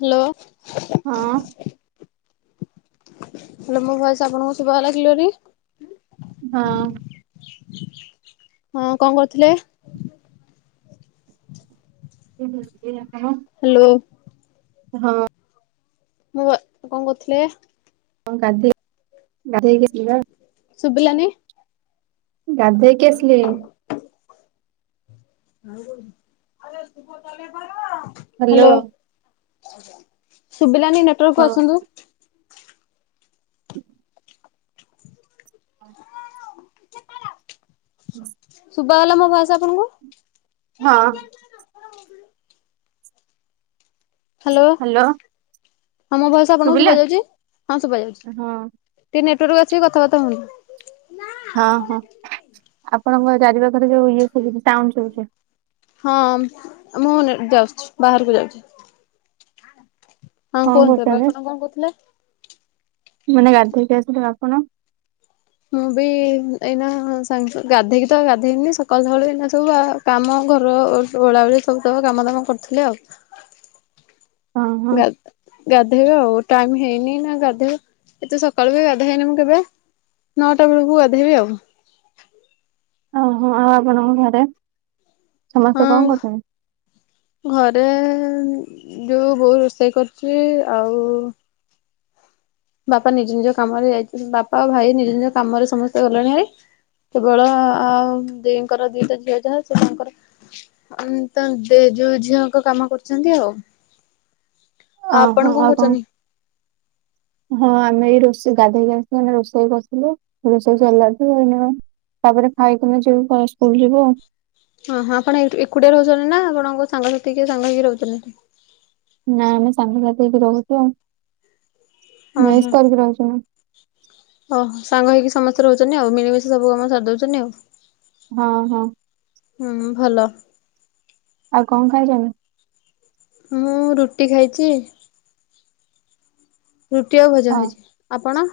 Hello. ହଁ hello ମୋ voice ଆପଣଙ୍କୁ ଶୁଭା ଗଲା କ୍ଲିୟରି? ହଁ। ହଁ କଣ କରୁଥିଲେ? [unintelligible] ହ୍ୟାଲୋ। ହଁ। ମୁଁ କଣ କହୁଥିଲେ? କଁ ଗାଧେଇ ଗାଧେଇକି ଆସିଲି ବା। ଶୁଭିଲାନି ଗାଧୋଇକି ଆସିଲି। [unintelligible] ହ୍ୟାଲୋ। ଶୁଭିଲାନି ନେଟୱାର୍କକୁୁ ହଁ। ଆସନ୍ତୁ। [inaudible] ଶୁଭା ଗଲା ମୋ ଭଏସ ଆପଣଙ୍କୁ? ହଁ। ହ୍ୟାଲୋ। ହଁ ମୋ ଭୟସ ଆପଣଙ୍କୁ ଶୁଭିଲା ଶୁଭା ଯାଉଛି ହଁ ଶୁଭଯାଉଛି। ହଁ ଟିକେ ନେଟୱାର୍କୁ ଆସିକି କଥାବାର୍ତା ହୁଅନ୍ତୁ। ହଁ ହଁ ଆପଣଙ୍କ ଚାରି ପାଖରେ ଯୋଉ ଇଏ ଶୁଭୁଛି ଟାଉନ୍ ସବୁ ହଁ ମୁଁ ନ ଯାଉଛି ବାହାରକୁ ଯାଉଛି। ହଁ କଣ କୁହନ୍ତୁ ଏବେ କରୁଛନ୍ତି ଆପଣ କଣ କହୁଥିଲେ? ମାନେ ଗାଧୋଇକି ଆସିଲେ ଆପଣ? ମୁଁ ବି ଏଇନା ସାଙ୍ଗ ଗାଧେଇକି ତ ଗାଧେଇନି ସକାଳୁ ସକାଳୁ ଏଇନା ସବୁ ଆଉ କାମ ଘର ଓଳାଓଳି ସବୁ ତ କାମ ଦାମ କରୁଥିଲେ ଆଉ। ହଁ ହଁ ଗା ଗାଧେଇବ ଆଉ ଟାଇମ ହେଇନି ନା ଗାଧେଇବ ଏତେ ସକାଳୁ ବି ଗାଧଇନି ମୁଁ କେବେ। ନଅଟା ବେଳକୁ ଗାଧେଇବି ଆଉ ଓ ହୋ ଆଉ ଆପଣଙ୍କ ଘରେ ସମସ୍ତେ କଣ ହଁ କରୁଛନ୍ତି? ଘରେ ଯୋଉ ବୋଉ ରୋଷେଇ କରୁଛି ଆଉ ବାପା ନିଜ ନିଜ କାମରେ ଯାଇଛନ୍ତି ବାପା ଆଉ ଭାଇ ନିଜ ନିଜ କାମରେ ସମସ୍ତେ ଗଲେଣି ହେରି। କେବଳ ଆଉ ଦିଙ୍କର ଦିଟା ଝିଅ ଯାହା ସେ ତାଙ୍କର ଅ ନ୍ତ ତ ଯୋଉ ଝିଅଙ୍କ କାମ କରୁଛନ୍ତି ଆଉ ଆ ଓହୋ ଆପଣ କଁ ଆଉ କଣ କରୁଚନି? ହଁ ଆମେ ଏଇ ରୋଷେଇ ଗାଧେଇକି ଆସିକି ରୋଷେଇ କସଥିଲୁ ରୋଷେଇ ସରିଲାଠୁ ଏନା ତାପରେ ଖାଇକିନା ଯିବୁ [unintelligible] ସ୍କୁଲ ଯିବୁ ଆଉ। ହଁ ହଁ ଆପଣ ଏଠୁ ଏକୁଟିଆ ରହୁଚନ୍ତି ନା ଆପଣଙ୍କ ସାଙ୍ଗସାଥି କିଏ ସାଙ୍ଗ ହେଇକି ରହୁଚନ୍ତି [unintelligible] ନା ଆମେ ସାଙ୍ଗ ସାଥି ହେଇକି ରହୁଚୁ ଆଉ। ଅଁ ମେସ୍ ହ। କରିକି ରହୁଛୁ ନା। ଓଃ ସାଙ୍ଗ ହେଇକି ସମସ୍ତେ ରହୁଚନି ଆଉ ମିଳିମିଶି ସବୁ କାମ ସାରି ଦଉଚନ୍ତି ଆଉ। ହଁ ହଁ। ହୁଁ ଭଲ। ଆଉ କଁ ଖାଇଚନି? ମୁଁ ରୁଟି ଖାଇଚି। ରୁଟି ଆଉ ଭଜା ହଁ ଖାଇଚି ଆପଣ?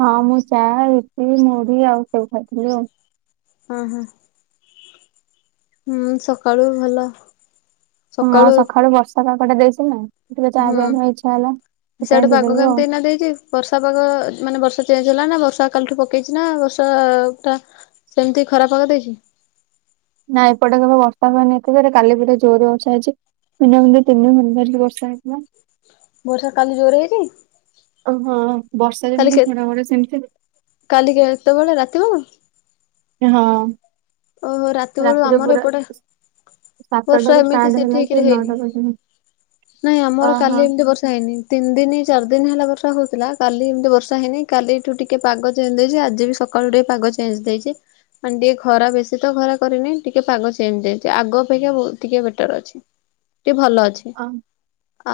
ହଁ ମୁଁ ଚାଆ, ରୁଟି, ମୁଢି ଆଉ ସେଉ ଖାଇଥିଲି ଆଉ। ଅଁ ହଁ। ହୁଁ ସକାଳୁ ଭଲ। ହଁ ସକାଳୁ ସଖାଳୁ ବର୍ଷା ପଗଟା ଦେଇଚିନା ଟିକେ ଚା ହୁଁ ପିଇବା ପାଇଁ ଇଚ୍ଛା ଏଲା ସେଥିଆଇଁ ଦେଇଦେଲୁ ଆଉ। ନା ଦେଇଚି ବର୍ଷା ପାଗ ମାନେ ବର୍ଷା ଚେଞ୍ଜ ହେଲା ନା ବର୍ଷା କାଲିଠୁ ପକେଇଚି ନା ବର୍ଷା ଟା ସେମିତି ଖରା ପାଗ ଦେଇଚି। ନା ଏପଟେ କେବେ ବର୍ଷା ହୁଏନି ଏତେ ଯୋରେ କାଲି ପୁରା ଜୋରେ ବର୍ଷା ହେଇଚି। ମିନି [unintelligible] ତିନି ଘନ୍ ଧରିକି ବର୍ଷା ହେଇଥିଲା। ବର୍ଷା କାଲି ଜୋରେ ହେଇଚି? ଅ ହଁ ବର୍ଷା ଯେମିତି ଘଡଘଡି ସେମିତି। କାଲି କେତେବେଳେ ରାତିିବେଳ? ଏ ହଁ। ଓହୋ ରାତି ବେଳୁ ରାତିରେ ଆମର ପୁରା ଏପଟେ ବର୍ଷା ସାତଟାରୁ ଏମିତି ଷ୍ଟାର୍ଟ ସେ ହେଲା ଯେ ଠିକିରେ ହେଇନି ନଅଟା ପର୍ଯ୍ୟନ୍ତ ନାଇଁ ଆମର ଓହୋ କାଲି ଏମିତି ବର୍ଷା ହେଇନି। ତିନି ଦିନି, ଚାର ଦିନ ହେଲା ବର୍ଷା ହଉଥିଲା କାଲି ଏମିତି ବର୍ଷା ହେଇନି କାଲି ଏଠୁ ଟିକେ ପାଗ ଚେଞ୍ଜେ ଦେଇଚି ଆଜି ବି ସକ୍ କାଳୁ ଟିକେ ପାଗ ଚେଞ୍ଜ ଦେଇଚି ମାନ୍ ଟିଏ ଖରା ବେସି ଶୀତ ଖରା କରିନି ଟିକେ ପାଗ ଚେଞ ଦେଇଚି ଆଗ ଅପେକ୍ଷା ବହୁ ଟିକେ ବେଟର୍ ଅଛି ଟିଏ ଭଲ ଅଛି। ଅ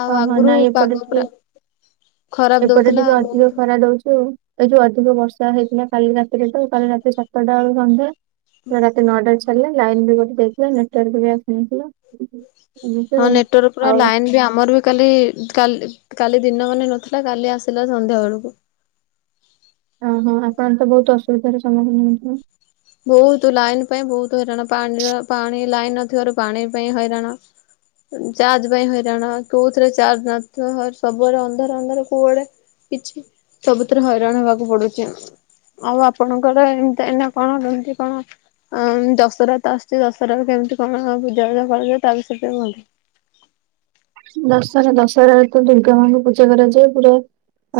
ଆଉ ଅହ ଆଗରୁ ନାଇଁ ପାଗ ଏପଟେ ଟିକେ ପୁରା ଖରାପ ଏପଟେ ଦଉଥିଲା ଟିକେ ଅଧିକ ବହୁତ ଖରା ଦଉଚି ଆଉ। ଏଇ ଯୋଉ ଅଧିକ ବର୍ଷା ହେଇଥିଲା କାଲି ରାତିରେ ତ କାଲି ରାତି ସାତଟା ବେଳୁ ସନ୍ଧ୍ୟା ରା ତି ନଅଟାଏ ଛଡିଲା ଲାଇନ ବି ଗୋଟେ ଦେଇଥିଲା ନେଟୱାର୍କ ବି ଆସିନଥିଲା ଏମିତି ହଁ ଆଉ। ନେଟୱାର୍କ ପୁରା ଆଉ ଲାଇନ୍ ବି ଆମର ବି କାଲି କାଲି କାଲି ଦିନ ମାନେ ନଥିଲା କାଲି ଆସିଲା ସନ୍ଧ୍ୟା ବେଳୁକୁ। ଅଁ ହଁ ଆପଣ ତ ବହୁତ ଅସୁବିଧାର ସମ୍ମୁଖୀନ ହଉଥୁଏ? ବହୁତୁ ଲାଇନ୍ ପାଇଁ ବହୁତୁ ହଇରାଣ ପାଣିର ପାଣି ଲାଇନ୍ ନଥିବାରୁ ପାଣି ପାଇଁ ହଇରାଣ। ଚାର୍ଜ ପାଇଁ ହଇରାଣ କୋଉଥିରେ ଚାର୍ଜ ନଥିଅ ହର ସବୁଆଡ଼େ ଅନ୍ଧାର ଅନ୍ଧାର କୁଆଡେ କିଛି ସବୁଥିରେ ହଇରାଣ ହେବାକୁ ପଡୁଚି ଆଉ ଆପଣଙ୍କର ଏମତି ଏନା କଣ [unintelligible] କଣ? ଆଁ ଦଶରାତ ଆସୁଚି ଦଶରାରେ କେମିତି କଣ ପୂଜା [unintelligible] ଜା କରାଯିବ ତା ବିଷୟରେ ଟିଏ କୁଅନ୍ତୁ? ଦଶରା ଦଶରା ତ ଦୁର୍ଗା ମାଙ୍କୁ ପୂଜା କରାଯାଏ ପୁରା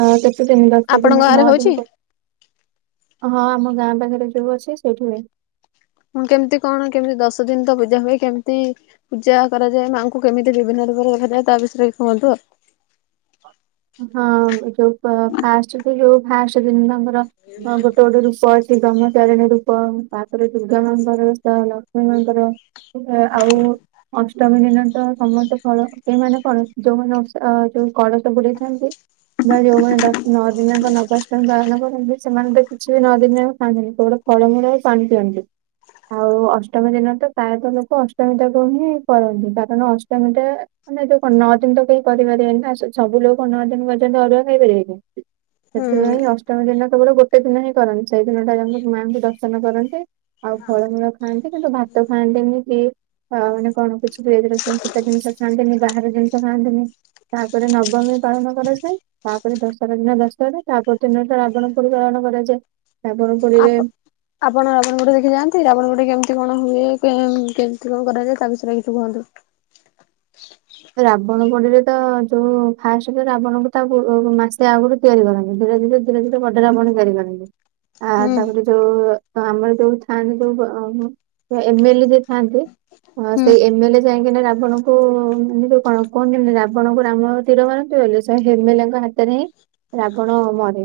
ଅଁ କେତେ ଦିନ୍ ଦଶ ଦିନ୍ ଆପଣଙ୍କ ଗାଁରେ ନଅ ହଉଛି ଦିନି ପ ହଁ ଆମ ଗାଁ ପାଖରେ ଯୋଉ ଅଛି ସେଇଠି ହୁଏ। ହଁ କେମିତି କଣ କେମିତି ଦଶ ଦିନ୍ ତ ପୂଜା ହୁଏ କେମିତି? ପୂଜା କରାଯାଏ ମାଆଙ୍କୁ କେମିତି ବିଭିନ୍ନ ରୂପରେ ଦେଖାଯାଏ ତା ବିଷୟରେ କୁହନ୍ତୁ ଆ ହଁ ଏ ଯୋଉ ପ ଫାଷ୍ଟେ ଦି ଯୋଉ ଫାଷ୍ଟେ ଦିନ ଆମର୍ ର୍ ଗୋଟେ ଗୋଟେ ରୂପ ଅଛି ବ୍ରମ ଚାରିଣୀ ରୂ ପ ଉୁଁ ତାପରେ ଦୁର୍ଗା ମାଙ୍କର ବେଷ, ଲକ୍ଷ୍ମୀ ମାଙ୍କର ଆଉ ଅନ୍ସ୍ ଟମି ଦିନତ ସମତ ଫଳ ଏମାନେ କଣ ଯୋଉମାନେ ଓଷ୍ ଆ ଯୋଉଁ କଳସ ବୁଡେଇଥାନ୍ତି ବା ଯୋଉମାନେ ଦଶ ନଅବିନାକ ନବାଷ୍ଟମୀ ପାଳନ କରନ୍ତି ସେମାନେ ତ କିଛି ବି ନଅ ଦିନ ଖାଆନ୍ତିନି କେବଳ ଫଳମୂଳ ଓ ଶାଣି ପିଅନ୍ତୁ ଆଉ ଅଷ୍ଟମୀ ଦିନ ତ ପ୍ରାୟତଃ ଲୋକ ଅଷ୍ଟମୀ ଟାକୁ ହିଁ କରନ୍ତି କାରଣ ଅଷ୍ଟମୀ ଟା ମାନେ ଯୋଉ କଣ ନଅ ଦିନ ତ କେହି କରିପାରିବେନି ନା ସୋ ସବୁ ଲୋକ ନଅ ଦିନ ପର୍ଯ୍ୟନ୍ତ ଅରୁଆ ଖାଇପାରିବ କି ହୁଁ ସେଥିପାଇଁ ଅଷ୍ଟମ ଦିନ କେବଳ ଗୋଟେ ସେ ଦିନ ହିଁ କରନ୍ତି ସେଇ ଦିନଟା ଯାହାମାଆଙ୍କୁ ଦର୍ଶନ କରନ୍ତି। ଆଉ ଫଳମୂଳ ଖାଆନ୍ତି କିନ୍ତୁ ଭାତ ଖାଆନ୍ତି କିଏ। ଆଉ ମାନେ କଣ କିଛି ପିଆଜ ରସୁଣ ଫୁଟା ଜିନିଷ ଖାଆନ୍ତିନି ବାହାର ଜିନିଷ ଖାଆନ୍ତିନି। ପରେ ନବମୀ ପାଳନ କରାଯାଏ। ତାପରେ ଦଶରା ଦିନ ଦଶହରା ତାପରେ ଦିନଟା ରାବଣ ପୋଡ଼ି ପାଳନ କରାଯାଏ ରାବଣ ଆପ ପୋଡ଼ିରେ ଆପଣ ରାବଣ ପୋଡ଼ି ଦେଖି ଯାଆନ୍ତି ରାବଣ ପୋଡ଼ି କେମିତି କଣ ହୁଏ କେମିତି କଣ କରାଯାଏ ତା ବିଷୟରେ କିଛି କୁହନ୍ତୁ।? ରାବଣ ପୋଡିରେ ତ ଯୋଉ ଫାଷ୍ଟ ତ ରାବଣଙ୍କୁ ତା ମାସେ ଆଗରୁ ତିଆରି କରନ୍ତି ଧୀରେ ଧୀରେ ଧୀରେ ଧୀରେ ବଡ଼ ରାବଣ ତୀଆରି କରନ୍ତି। ଆ ହୁଁ ତାପରେ ଯୋଉ ଆମର ଯୋଉ ଥାଆନ୍ତି ଯୋଉ ଅ ସେ ଏମଏଲେ ଯିଏ ଥାଆନ୍ତି ଏ ହୁଁ ସେଇ ଏମଏଲେ ଯାଇକିନା ରାବଣଙ୍କୁ ଏମିତି ସବୁ କଣ କୁହୁନି ରାବଣଙ୍କୁ ରାମ ତୀର ମାରନ୍ତୁବୋଲି ସେମିତି ଏମ୍ ଏଲ୍ ଙ୍କହାତରେ ହିଁ ରାବଣ ମରେ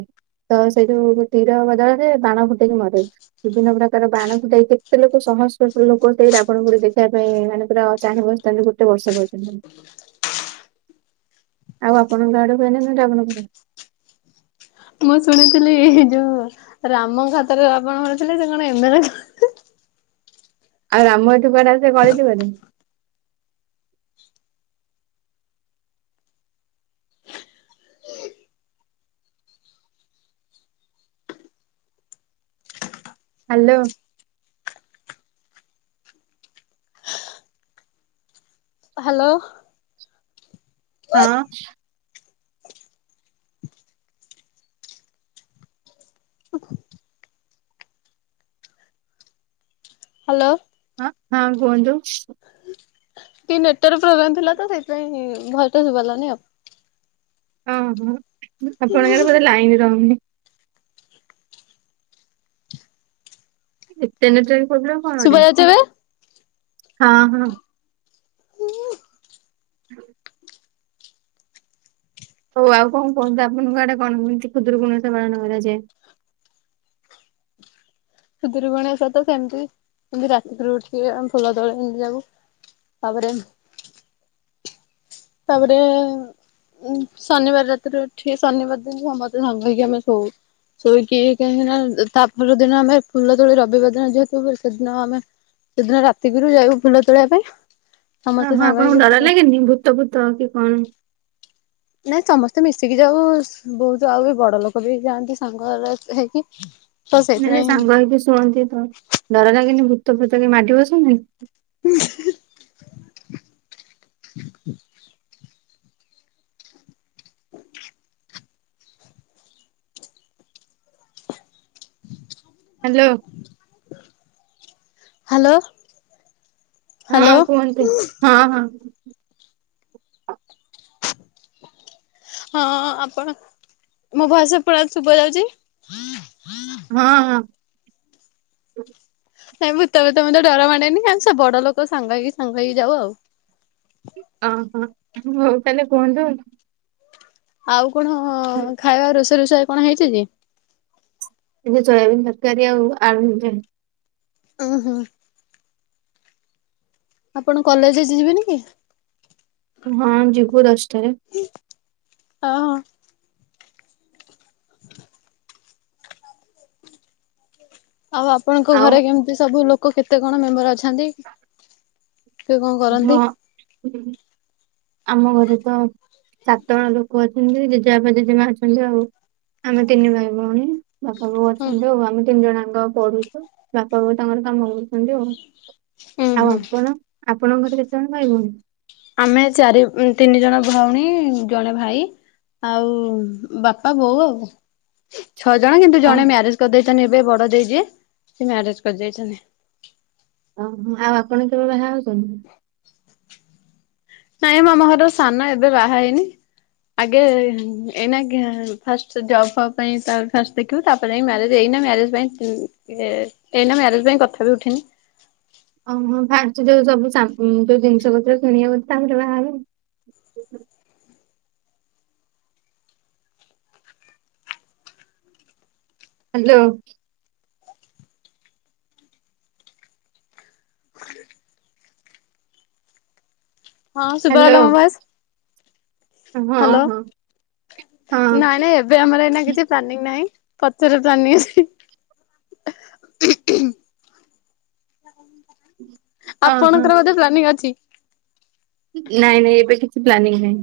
ତ ସେଠୁ ତୀର ବଦଳରେ ବାଣ ଫୁଟେଇକି ମରେ ବିଭିନ୍ନ ପ୍ରକାର ବାଣକୁ ଦେଇ କେତେ ଲୋକ ସହସ୍ର ଲୋକ ସେଇ ରାବଣ କୁ ଦେଖିବା ପାଇଁ ମାନେ ପୁରା ଚାହିଁ ବସିଥାନ୍ତି ତା ହେଲେ ଗୋଟେ ବର୍ଷ ପର୍ଯ୍ୟନ୍ତ ଆଉ ଆପଣଙ୍କ ଆଡ଼କୁ ହୁଏ ନା ନା ରାବଣପୋଡ଼ି ମୁଁ ଶୁଣିଥିଲି ଏଇ ଯୋଉ ରାମ ଙ୍କ ହାତରେ ଆପଣ ଘରେ ଥିଲେ ସେ କଣ ଏମେ ଏଲେ ଆଉ ରାମ ଏଠୁ କୁଆଡ଼େ ଆସିବେ ଗଳି ଯିବେନି ହ୍ୟାଲୋ। ହ୍ୟାଲୋ। ହଁ ହ୍ୟାଲୋ। ହଁ, ହ କୁହନ୍ତୁ କି ନେଟାର ପ୍ରୋଗ୍ଲେମ୍ ଥିଲା ତ ସେଇଥିାଇଁ ଭଲଟେ ଶୁଭାଗଲାନି ଆଉ ଅହୋ ଆପଣଙ୍କର ବେଳେ ଲାଇନ ରହୁନି ଏତେ ନେ ଟ୍ରେ ପ୍ରୋବ୍ଲେମ କଣ ଗୋଟେ ଶୁଭା ଯାଉଛି ଏବେ ହଁ, ହଁ [unintelligible] ହଉ ଆଉ କଣ କୁହନ୍ତୁ ଆପଣଙ୍କ ଆଡ଼େ କଣ ହଉଛି ଖୁଦୁରୁକୁଣି ଓଷା ପାଳନ କରାଯାଏ ଖୁଦୂର ଗଣେଶ ତ ସେମିତି ଏମିତି ରାତିରୁ ଉଠିବେ ଆମେ ଫୁଲ ତଳେ ଏମିତି ଯାଉୁ ତାପରେ ତାପରେ ଉଁ ଶନିବାର ରାତିରେ ଉଠି ଶନିବାର ଦିନ ସମସ୍ତେ ସାଙ୍ଗ ହେଇକି ଆମେ ଶୋଉ ଶୋଇକି କାହିଁକି ନା ତା ପର ଦିନ ଆମେ ଫୁଲ ତୋଳି ରବିବାର ଦିନ ଯେହେତୁ ସେଦିନ ଆମେ ସେଦିନ ରାତି ଗୁରୁ ଯାଇବୁ ଫୁଲ ତୋଳିବା ପାଇଁ ହଁ, ସମସ୍ତେ ହଁ ସାଙ୍ଗ ଆପଣଙ୍କୁ ହେଇକି ଡ଼ର ଫୁଲ ଲାଗେନି ଭୂତ ଭୂତ କି କଣ? ନାଇଁ ସମସ୍ତେ ମିଶିକି ଯାଉ ବହୁତ ଆଉ ବି ବଡ଼ ଲୋକ ବି ଯାଆନ୍ତି ସାଙ୍ଗ ର ହେଇକି [inaudible] ନା ଯେ ସାଙ୍ଗ ହେଇକି ଶୁଅନ୍ତି ତ ଡ଼ର ଲାଗନି ଭୂତ ଫୁତ କି ମାଡ଼ି ବସନ୍ତିନି ହୁଁ [unintelligible] ହ [unintelligible] ହ [unintelligible] ହ୍ୟାଲୋ। ହ୍ୟାଲୋ। ହ୍ୟାଲୋ ହଁ, କୁହନ୍ତୁ ହଁ, ହଁ ହଁ ଆ ଆ ଆପଣ ମୋ ଭଏସ ଏ ପଟେ ଆଡ଼େ ଶୁଭା ଯାଉଛି ହଁ ହଁ। ନାଇଁ ଭୂତବ ତମତେ ଡ଼ର ମାଡେନି ଆମ ସେ ବଡ଼ ଲୋକ ସାଙ୍ଗ ହେଇ କି ସାଙ୍ଗ ହେଇକି ଯାଉ ଆଉ। ଅହୋ ହଉ ତାହେଲେ କୁହନ୍ତୁ ଆଉ ଆଉ କଣ ଖାଇବା ରୋଷେଇ ରୋଷେଇ କଣ ହେଇଛି କି? ଏ ସୋୟାବିନ୍ ତରକାରୀ ଆଉ ଆଳୁ ଅହୋ। ଆପଣ କଲେଜ ଆଜି ଯିବେନି କି? ହଁ, ଯିବୁ ଦଶଟାରେ। ହଁ, ହଁ ଆଉ ଆପଣଙ୍କ ଆଉ ଘରେ କେମିତି ସବୁ ଲୋକ କେତେ କଣ ମେମ୍ବରଅଛନ୍ତି? ହଁ। ଆମ ଘରେ ତ ସାତ ଜଣ ଲୋକ ଅଛନ୍ତି ଜେଜେବାପା, ଜେଜେମା ଅଛନ୍ତି ଆଉ ଆମେ ତିନି ଭାଇ ଭଉଣୀ। ବାପା ବୋଉ ଅଛନ୍ତି ହୁଁ ଆଉ ଆମେ ତିନି ଜଣଙ୍କ ପଢୁଛୁ ବାପା ବୋଉ ତାଙ୍କର କାମ କରୁଛନ୍ତି ଆଉ ଆଉ ହୁଁ ଆପଣ ଆପଣଙ୍କ ଘରେ କେତେ ଜଣ ଭାଇ ଭଉଣୀ? ଆମେ ଚାରି ତିନି ଜଣ ଭଉଣୀ ଜଣେ ଭାଇ। ଆଉ ବାପା ବୋଉ ଆଉ। ଛଅ ଜଣ କିନ୍ତୁ ଜଣେ ଓହୋ ମ୍ୟାରେଜ କରିଦେଇଛନ୍ତି ଏବେ ବଡ ଦେଇ ଯିଏ ସେ ମ୍ୟାରେଜ କରିଦେଇଛନ୍ତି। ଓହୋ ଆଉ ଆପଣ କେବେଳ ବାହା ହେଉଛନ୍ତି? ନାଇଁ ମ ଆମ ଘରର ସାନ ଏବେ ବାହା ହେଇନି। ଆଗେ ଏଇନା ଫାଷ୍ଟ ଜବ୍ ଫବ୍ ପାଇଁ ଫାଷ୍ଟ ଉଠୁ ତାପରେ ଏ ମ୍ୟାରେଜ ଏଇନା ମ୍ୟାରେଜ ପାଇଁ ଏଇନା ମ୍ୟାରେଜ ପାଇଁ କଥା ବି ଉଠିନି। ଓହୋ ବାହାରୁଛି ଯୋଉ ସବୁ ଯୋଉ ଜିନିଷ ପତ୍ର କିଣିବାକୁଛି ତାପରେ ବାହା ହେବୁ ହ୍ୟାଲୋ। ହଁ ହ୍ୟାଲୋ ଶୁଭାଗଲା ମ ଆବାଜ? ହଁ ହ୍ୟାଲୋ। ହଁ ହଁ ନାଇଁ ନାଇଁବେ ଏବେ ଆମର ଏଇନା କିଛି ପ୍ଲାନିଂ ନାହିଁ ପଛରେ ପ୍ଲାନିଂ ଆ ଉହୁ ଉହୂ। ହଁ ଆପଣଙ୍କର ହଁ। ବୋଧେ ପ୍ଲାନିଂ ଅଛି? ନାଇଁ ନାଇଁ ଏବେ କିଛି ପ୍ଲାନିଂ ନାହିଁ।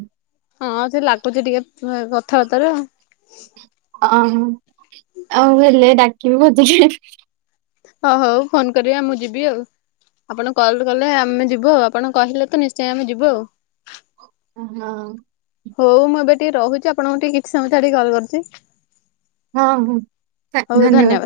ହଁ ସେ ଲାଗୁଛି ଟିକେ କଥାବାର୍ତ୍ତାରେ ଆଉ। ଅ ଆଉ ହେଲେ ଡାକିବି ଭୋଜି ଖାଇବାକୁ ହଁ ହଉ ଫୋନ କରିବା ମୁଁ ଯିବି ଆଉ। ଆପଣ କଲ କଲେ ଆମେ ଯିବୁ ଆପଣ କହିଲେ ତ ନିଶ୍ଚୟ ଆମେ ଯିବୁ ଆଉ। ହଁ। ହଉ ମୁଁ ଏବେ ଟିକେ ରହୁଛି ଆପଣଙ୍କୁ ଟିକେ କିଛି ସମୟ ଛାଡ଼ି କଲ କରୁଛି। ହଁ ହଁ ଧନ୍ୟବାଦ।